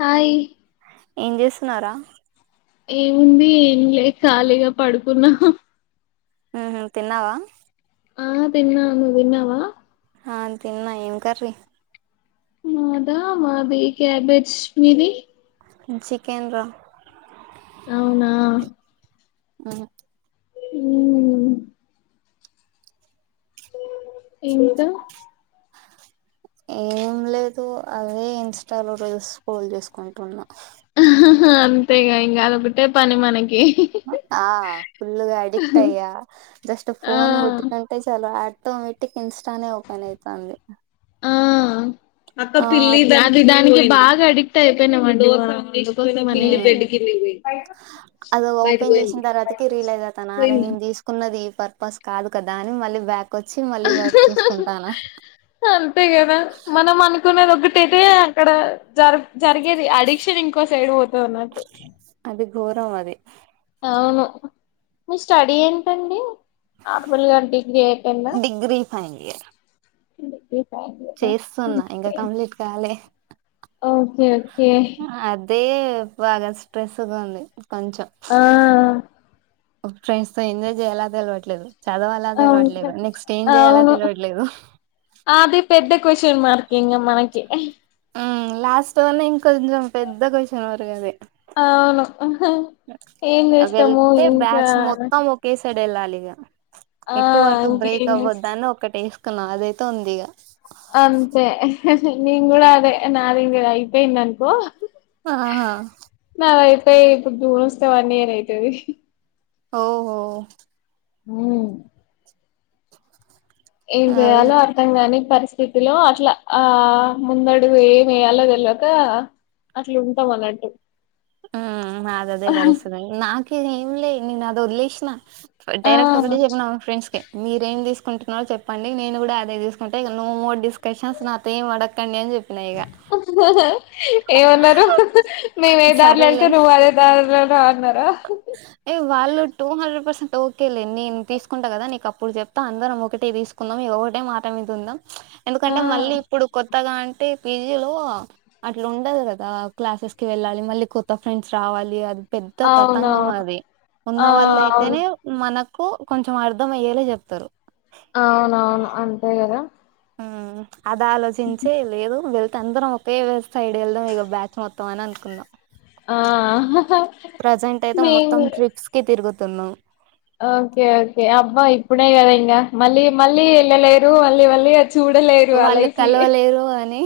Hi ఏం చేస్తున్నావు రా ఏముంది ఏం లే ఖాళీగా పడుకున్నా హ్మ్ తిన్నావా ఆ తిన్నా నువ్ తిన్నావా ఆ తిన్నా ఏం కర్రీ మాదా మాది క్యాబేజ్ మీది చికెన్ రా అవునా మ్ మ్మ్ ఇంకా ఏం లేదు అదే ఇన్స్టాలో రీస్ స్క్రోల్ చేసుకుంటున్నా అంతేగ ఇంక అదొకటె పని మనకి ఆ ఫుల్గా అడిక్ట్ అయ్య జస్ట్ ఆ ఫోన్ ముట్టుకుంటే చాల ఆటోమేటిక్ ఇన్స్టానే ఓపెన్ ఐతాంది ఆ అక్క పిల్లి అది దానికి బాగా అడిక్ట్ అయిపోయినామండి పోయింద మళ్ళీ ఉమ్ బడ్డ కిళ పోయి అది బయట ఓపెన్ పోయింది పోయింది తీకున్నది ఈ పర్పస్ కాదు కదా అని మళ్ళీ బ్యాక్ కోచ్చి మళ్ళీ బ చూసుకుంటానా తున్నది ఒకటైతే అక్కడ జ జరిగేది అడిక్షన్ ఇంకో సైడ్ పో టర్నాట్ అది ఘోరం అది అవును మీ స్టడీ ఏంటండి ఆర్మల్ గా డిగ్రీ అయిపోయింద డిగ్రీ ఫైనల్ ఇయర్ చేస్తున్నా ఇంకా కంప్లీట్ కాలె ఓకే ఓకే బాగా స్ట్రెస్గా ఉంది కొంచెం ఆ ఫ్రెండ్స్ తో ఎజాయ్ చేయాలా తెలియవట్లేదు చదవాల అవును తెలియట్లేదు నెక్స్ట్ ఏం చేయాల అవును తెలియట్లేదు క్యూస్షన్ మార్క్ ఇంకా మనకి హ్మ్ లాస్ట్ లోనే ఇంకొంచెం పెద్ద క్వశ్చన్ వరకు అవును ఏం అది చేస్తాము వెళ్తే ఇంకా బ్యాచ్ మొత్తం ఒకేసరీ వెళ్ళాలిక ఆ ఇటు అటు బ్రేక్ ఇంకేం చేస్ అవ్వద్ద అని ఒక్కటి వేసుకున్నాం అదైతే ఉంది ఇక అంతే నిన్ కూడా అదే నాది ఇగ అయిపోయింది అనుకో ఆహా తే ఇప్పుడు దువ్వస్తి వాన్ ఇయర్ అయితది ఓహో హ్మ్ ఏం అవి చేయాలో అర్థం కాని పరిస్థితిలో అట్లా ఆ ముందడుగు ఏమి వేయాలో తేల్వాక అట్లు ఉంటాం అన్నట్టు హ్మ్ నాది అదే పరిస్థితి నాకు ఆది ఏం లే నేన ఆది వదిలేసిన ఆ డైరెక్ట్ ఒకటె చెప్పినా మా ఫెండ్స్ కి మీరేం తీసుకు కుంటున్నా చెప్పండి నేను కూడా అదే తీసుకుంటే ఇక నో మోర్ డిస్ క్యూస్షన్ నాతో ఏం అడగకండి అని చెప్పినయిక ఏమన్నారు మేము ఏ దారిలో వెళ్తే సరేలే నువ్వు అదే దారీలో రా అన్నారు ఏ వాళ్ళు టూ హండ్రెడ్ పర్సెంట్ ఓకేలేదు నేను తీసుకుంటా కదా నీకుప్పుడు చెప్తా అందరం ఒకటె తీసుకుందాం ఇక ఒకటే మాట ఉందాం ఆ ఎందుకంటే మళ్ళీ ఇప్పుడు కొత్త కొత్తగా అంటే పీజీలో అట్లా ఉండదు కదా క్లాసెస్ కి వెళ్ళాలి మళ్ళీ కొత్త ఫ్రెండ్స్ రావాలి కావాలి అది పెద్ద తతంగం అవునవును అది ఉన్న ఆ వాళ్ళ అవును అయితేనే మన కు కొంచెం అర్థం అయ్యేలా చెప్తారు అవునవును అంతే కదా ఊ అది ఆలోచించే ఈల్ ఏదో బెదు తందరం ఒకే సైడ్ వెళ్దాం ఇక బ్యాచ్ మొత్తం అని అనుకున్న ఆ ప్రజెంట్ అయితే మొత్తం మేము ట్రిప్స్ కి తిరుగుతున్నం ఓకే ఓకే అబ్బా ఇప్పుడే కదా ఇంకా మళ్ళీ మళ్ళీ వెళ్ళలేరు మళ్ళీ మళ్ళీ చూడలేరు ఆ వాళ్ళు లైైఫ్ ని కలవలేరు అని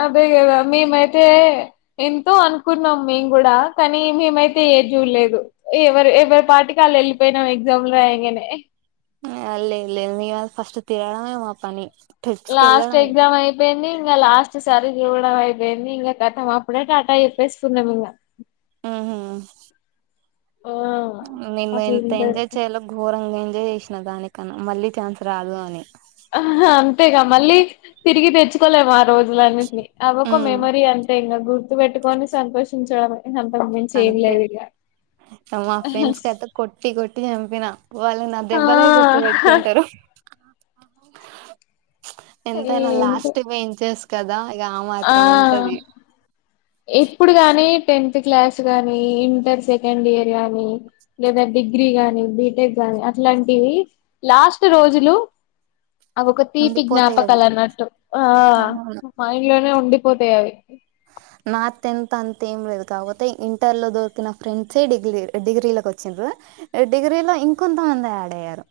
ఆబ్ అదే కదా మేమైతే ఎంతో అనుకున్నాం మేము కూడా కానీ మేమైతే ఏ జూలే లేదు ఎవరు ఎవరు పాటికి వాళ్ళు వెళ్ళిపోయినాం ఎగ్జామ్ లో రాయంగానే అ లేద్ లేద్ మీ వాల్ ఫస్ట్ తిరడమే మా పని ట్రిప్స్ కి లాస్ట్ వెళ్ళడమే ఎక్సమ్ అయి వెన్ని ఇంగ లాస్ట్ సారి జూడడం ఐపోయింది ఇంగ కతం మప్పుడే టాటా జెపెసుకున్నం ఇంగ ఆహా ఆ మేము ఎంత ఎంజాయ్ అట్లుంటది చేయలో ఘోరంగ ఐ ఎంజాయ్ చేసినా దానికన్నా మళ్ళీ ఛాన్స్ రాదు అని ఆహా అంతేగా మళ్ళీ తిరిగి తెచ్చుకోలేము ఆ రోజు ఇగ అన్నింటిని అవి ఒక ఉమ్ మెమరీ అంతే ఇంగ గుర్తు పెట్టుకొని సంతోషించడంమే అంతే మించేంలేదు ఇంగ మా ఫ్రెండ్స్ కయితే కొట్టి కొట్టి చంపిన వాళ్ళు నా ఆ దెబ్బలే గుర్తు పెట్టుకుంటరు ఆ ఎంతైనా ఏంటో లాస్ట్ బెంచర్స్ కదా ఇగ ఆ మాత్రం ఉంటది ఎప్పుడు గాని టెన్త్ త్ క్లాస్ గానీ ఇంటర్ సెకండ్ ఇయర్ గాని లేదా డిగ్రీ గానీ బీటెక్ గాని లాంటివి లాస్ట్ రోజులు అవి ఒక తీపి ఉండిపోతాయి అవి జ్ఞాపకాలు అన్నట్టు ఆ అవును మా మైండ్ లోనే ఉండిపోతాయి అవి నా తెంత్ అంత ఏం లేదు కాకపోతే ఇంటర్ లో దొరికిన ఫ్రెండ్సే డిగ్లీల్ డిగ్రీలకి వచ్చింన్రు ఎ డిగ్రీ లో ఇంకొంతమంది యాడ్ అయ్యారు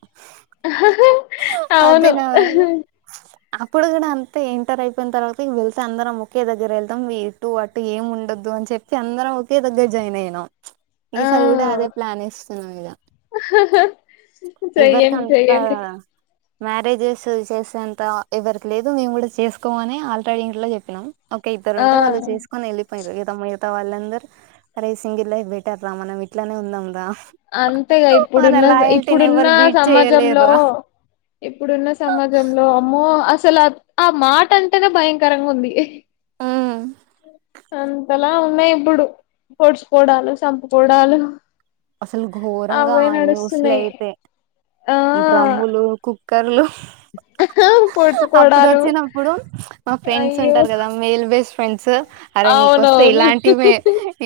అదే అవును నా అప్పుడు కూడా అంతా ఏంటర్ అయి దాన్ తర్వాత నీక్ తెల్స అందరం ఒకే దగ్గర మొత్తం ఇటు అటు ఏం ఉండదు అని చెప్పి అందరం ఒకే దగ్గర జాయిన్ అయినాం ఈసారి కూడా ఆ అదే ప్లాన్ ఏస్తున్నం ఇగ చెయ్యండి ఎవరికంతా చెయ్యండి మ్యారేజెస్ చేసేంత ఎవరికి లేదు మేము కూడా చేసుకోమని ఆల్రెడీ ఇంట్ల చెప్పినం ఒక ఇద్దరు ఆ ఉంటే వాళ్ళు చేసుకొని వెళ్ళపోయిండ్రు యు త మిగతా వాళ్ళందరు అరే సింగల్ లైఫ్ బెటర్ రా మనం ఇట్లానే ఉందం రా అంతేగా మన ఇప్పుడున్నన్స ఇప్ లాయల్టీని ఇప్పుడున్న ఎవరు బీట్ చేయలేరు సమాజంలో రా ఇప్పుడున్న సమాజంలో అమ్మో ఓ అసలు అది ఆ మాట అంటనే భయంకరంగా ఉంది అంతలా ఉన్నాయి ఇప్పుడు పొడుచుకోడాలు చంపుకోడాలు అసలు ఘోరంగా ఆ న్యూస్లు అయితే ఆ డ్రమ్ములు కుక్కర్లు అప్పుడు పొడుచుకోవడాలు వచ్చినప్పుడు మా ఫ్రెండ్స్ అయ్యో ఉంటరు కదా మెయిల్ బేస్ట్ ఫ్రెండ్స్ అరే నీకొస్తే అవునవును ఇలాంటివే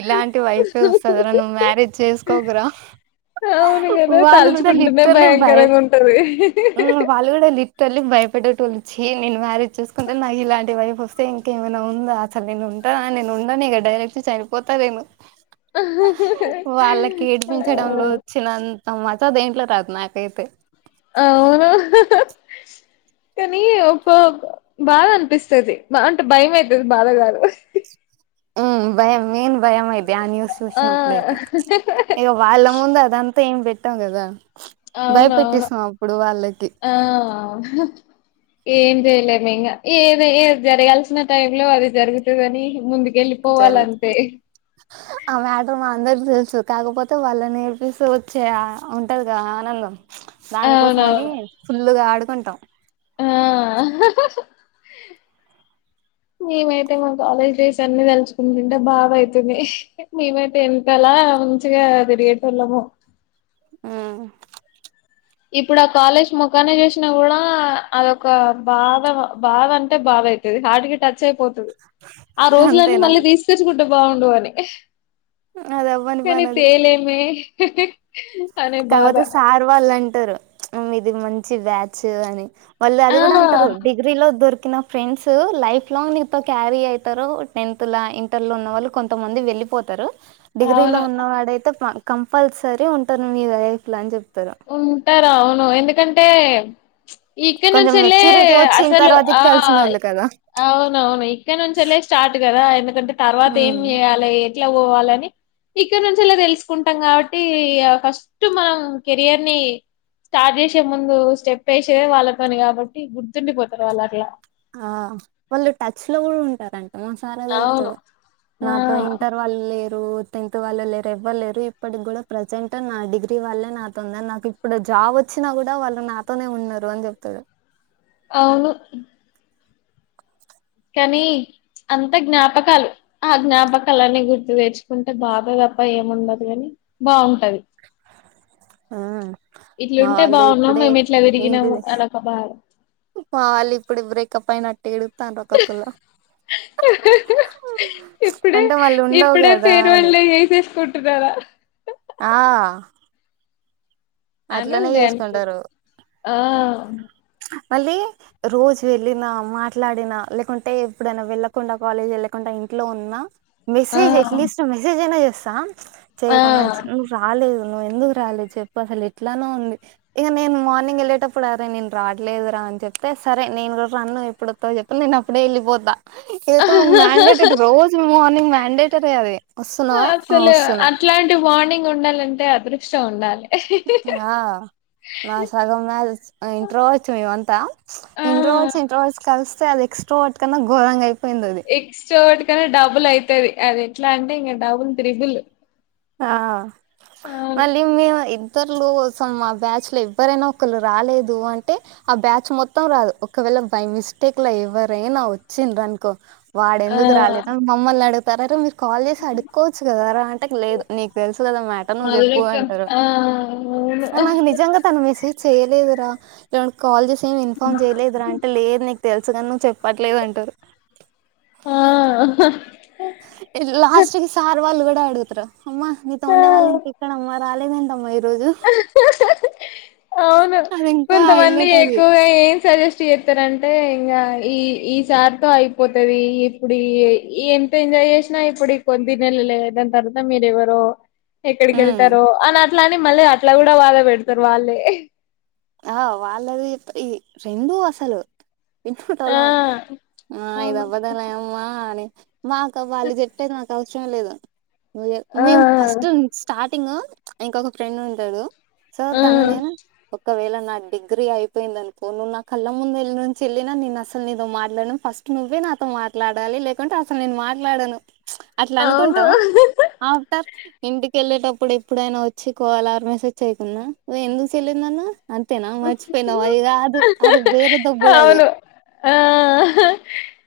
ఇలాంటి వైఫె వస్తదరా నువ్వు మ్యారేజ్ చేసుకోకురా అవును కదా వాళ్ళు కూడా తలుచుకుంటేనే లీట్రలి భయం భయంకరంగా ఉంటది ఊ వాళ్ళు కూడా లిట్ర ఈలు భయపెట్టలోళ్ళు చి నేను మ్యారేజ్ చూసుకుంటే నాకు ఇలాంటి వైఫ్ వస్తే ఇంకేమైనా ఉందో అసలు నేను ఉంటా నేనుండనిగ డైరెక్ట్ చనిపోతా నేను వాళ్ళకి ఏడిపించడంలో వచ్చినం ఆ మజా దేంట్లో రాదు నాకైతే అవును కానీ ఒ బాగా అనిపిస్తది అంటే భయం అయితుది బాధ గాదు మ్మ్ భయం ఏన్ భయం అయిది ఆ న్యూస్ ఆ చూసినప్పుడైతే ఇగ వాళ్ళ ముందు అదంతా ఏం పెట్టం గదా అవునవును భయపెట్టిస్తం అప్పుడు వాళ్ళకి ఆ ఏం చేయలేమింగ ఏద్ ఏద్ జరగాల్సిన టైం లో అది జరుగుతుదని ముందు జరుగుతు ఆ మ్యాటర్ మా అందరికి తెలుసు కాకపోతే వాళ్ళు నేర్పిస్తే వచ్చే ఆ ఉంటదిగా ఆనందం దాని కోసం అని అవునవును ఫుల్లుగా ఆడుకుంటాం ఆ మేమైతే మా కాలేజ్ డేస్ అన్ని తలుచుకుంటుంటే బాబైతుంది మేమైతే ఎంతలా మంచిగా అదిరేపల్లమో మ్మ్ ఇప్పుడా కాలేజ్ మొఖాన్ని చూసినా గుడా అదొక బాధ బాధ అంటే బాధ అయితది హార్ట్కి టచ్ అయిపోతుది ఆ రోజులన్నీ అంతేనా మళ్ళీ తీస్ తెచ్చుకుంటే బాగుండు అని అది అవ్వని కానీ తేలేమే అనే బాధ కావోతే సార్ వాల్లన్ టరు ఇది మంచి బ్యాచ్ అని వాళ్ళు ఆ అది గుడా అంటారు డిగ్రీలో దొ నా ఫ్రెండ్స్ లైఫ్ లాంగ్ నీతో క్యారీ అయితారు టెన్త్ లా ఇంటర్ లో ఉన్న వాళ్ళు కొంతమంది వెళ్ళి పోతరు డిగ్రీలో అవును ఉన్నవాడైతే కంపల్సరీ ఉంటారు మీ లైఫ్ లో అని చెప్తరు ఉంటారు అవును ఎందుకంటే ఇక్క కొంచెం నుంచెల్లే మెచ్యూరిటీ వచ్చిన అసలు తర్వాత ఆ కలిసిన వాళ్ళు కదా అవునవును ఇక్కడ నుంచిళ్లే స్టార్ట్ గదా ఎందుకంటే తర్వాత ఏం ఉమ్ చేయాలి ఇట్లా పోవాలని ఇక్కడ నుంచి అలా తెలుసుకుంటాం కాబట్టి ఫస్ట్ మనం కెరియర్ని స్టార్ట్ చేసే ముందు స్టెప్ వేసేదే వాళ్ళతోని కాబట్టి గుర్తుండిపోతారు వాళ్ళట్లా ఆ వాళ్ళు టచ్ లో గూడ ఉంటారం సార్ అవును అదేజెప్తడు ఆ నాతో ఇంటర్ వాళ్ళు లే టెన్త్ వాళ్ళు లేరు ఎవ్వలేరు ఇప్పటికి గుడా ప్రజెంట్ నా డిగ్రీ వాళ్లే నా తొంద నాకు ఇప్పుడు రా వచ్చినా గూడా వాళ్ళు నాతోనే ఉన్నరు అని చెప్తాడు అవును కనీ అంత జ్ఞాపకాలు ఆ జ్ఞాపకాలన్నీ గుర్తుపేర్చుకుంటే బాబ దప్ప ఏముండదు గని బావుంటది ఆ ఇట్లుంటే బాగున్నాం మేమిట్ల దిరిగినము అనొక బ మావాలిప్పుడు బ్రేకప్ అయినట్టు ఏడుతార్రు ఒక్కొక్కళు ఇప్పుడే అంటే వళ్ళు ఉండవు ఇప్పుడే గదా అని ఫేర్వెల్ డే చేసేసుకుంటున్నారా ఆ యాన్యువల్ అట్లనే డే అనుకో చేసుకుంటారు ఆ మళ్ళీ రోజు వెళ్ళినా మాట్లాడినా లేకుంటే ఎప్పుడైనా వెళ్ళకుండా కాలేజ్ వెళ్ళకుండా ఇ ఉన్నా ఆ మెసేజ్ అట్లీస్ట్ మెసేజ్ అయినా చేస్తా ఆ చేయకున్న నువ్ రాలేదు నువ్వెందుకు రాలి చెప్పసలి ఎట్లానో ఉంది ఇగ నేను మార్నింగ్ వెళ్ళేటప్పుడు అరే నేను రాట్లేను రా అని చెప్తే సరే నేను కూడా రాను ఎప్పుడొస్తావో చెప్పు నేను అప్పుడే వెళ్ళిపోతా ఏదైతో మ్యాండేటరీ రోజు మార్నింగ్ మండేటరీ అది వస్తున్నావా ఆ అసలు వస్తున్నా అట్లాంటి మార్నింగ్ ఉండాలంటే అదృష్టం ఉండాలే ఆ నా సగం వాగ్ ఇంట్ర వచ్చ మేమంతా ఆ ఇంట్ర వచ్చ ఇంట్రా వచ్చ కలిసి అది ఎక్ట్రా వాటికన్నా గోరంగా ఐ ఎక్స్ట్రా వాటికన్నా డబుల్ అయితది అది ఎట్లా అంటే ఇగ డబుల్ త్రిబుల్ ఆ అవును మళ్ళి మేము ఇ ఇతరులు కోసం ఆ బ్యాచ్ లో ఎవ్వరైనా ఒకరు రాలేదు అంటే ఆ బ్యాచ్ మొత్తం రాదు ఒకవేళ ఇగ బై మిస్టేక్ ఎవరనా వచ్చిండ్రు అనుకో వాడు ఆ ఎందుకు రాలేదు మమ్మల్ని అడుగుతారు అరే మీరు కాల్ చేసి అడుకోవచ్చు కదరా అంటే లేదు నీకు తెలుసు కదా మ్యాటర్ నువ్వు చెప్పు మధురెక్క అంటారు ఆ అవును మాకు నిజంగా తను మేసే చేయలేదురా లేకుంటే కాల్ చేసి అయినా ఇన్ఫార్మ్ చేయలేదురా అంటే లేదు నీకు తెలుసు నువ్వు చె చెప్పట్లేదు అంటారు ఆ లాస్ట్ కి సార్ వాళ్ళు కూడా అడుగుతారు అమ్మ నీతో ఉండే వాళ్ళు ఆ. ఇంకా ఎక్కడ అమ్మ రాలేదేందమ్మా ఈ రో అవును అది ఇంకా కొంతమంది హైలైట్ అది ఎక్కువగా ఏం సజెస్ట్ చేస్తారంటే ఇంకా ఈ ఈ సార్ తో అయిపోతుంది ఇప్పుడు ఇ ఎ ఎంత ఎంజాయ్ చేసినా ఇప్పుడు కొద్ది నెలలు దాని తర్వాత మీరు ఎవరో ఎక్కడికి ఉమ్, వెళ్తారో అని అట్లా అని మళ్ళ అట్లా కూడా వాళ్లే పెడతారు వాళ్ళే ఆ వాళ్ళది ఈ రెండు అసలు ఇన్పుట్ ఆ అవ్వాలే ఆ ఇది అవును అవ్వదాల అమ్మా అని మాకు వాళ్ళు చెప్పేది మాకు అవసరం లేదు ఆ మేము ఫస్ట్ స్టార్ట్ టింగ్ ఇంకొక ఫ్రెండ్ ఉంటాడు సో ఆ తను నేను ఒక వేళ నా డిగ్రీ అయిపోయింది అనుకో నువ్వు నా కళ్ళ ముందు లేనుంచి వెళ్ళినా నేను అసలు నీతో మాట్లాడను ఫస్ట్ నువ్వే నాతో మాట్లాడాలి లేకుంటే అసలు నేను మాట్లాడను అట్లా ఆ అనుకుంటాం అవును ఆఫ్టర్ ఇంటికి వెళ్ళేటప్పుడు ఎప్పుడైనా వచ్చి కాల్ ఆర్ మెసేజ్ చేయ్యకున్నా ఎందుకు చేయలేదు నాన్న అంతే నా మర్చపోయినవా ఇగ అది కాదు వేరే దొబ్బుడు అది అవును ఆ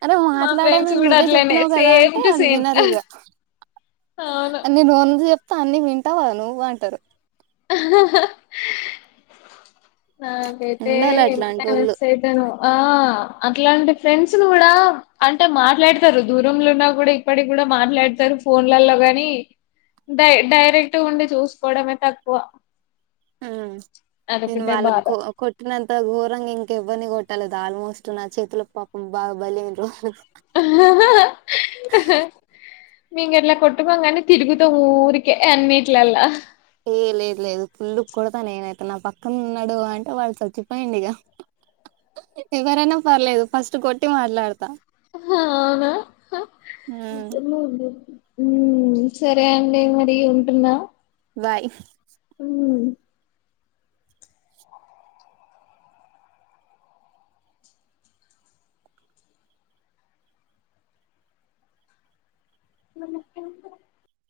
అరే మా ఫ్రెండ్స్ మాట్లాడానని కూడా నువ్వే అట్లనే చెప్పినావు కదా సేమ్ అంటే టు అది సేమ్ వినరు ఇగ అవును నేను వంద చెప్తా అన్ని వింటావా నువ్వు అంటారు [inaudible] నాకైతే ఉండాలి ఎంత అట్లాంటోళ్ళు మిస్ ఆయాతానో ఆ అట్లాంటి ఫ్రెండ్స్ ను కూడా అంటే మాట్లాడతారు దూరంలో ఉన్నా కూడా ఇప్పటి కూడా మాట్లాడుత తారు ఫోన్లలో గాని డై డైరెక్ట్ ఉండి చూసుకోవడమే తక్కువ హు నేను అదొకటే బాధ వాళ్ళకు కొటినంత గోరంగా ఇంకెఎరిని కొటి కోట్టలేదు ఆల్మోస్ట్ నా చేతుల ప పాపం బాగా బలి అయిరూ మేము గట్ల కొట్టుకుంగానే తిరుగుతాం ఊరికే అన్నిట్లల్ల ఎ లేదు లేదు ఫుల్లుగా కొడతా నేనైతే నా పక్కన ఉన్నాడు అంటే వాడు సచ్చిపోయిండు ఇగా ఎవరైనా పర్లేదు ఫస్ట్ కొట్టి మాట్లాడతా ఆహా అవునా ఉమ్ [unintelligible] ఉ సరే అండి మరి ఉంటున్నా బాయ్ ఊ [unintelligible]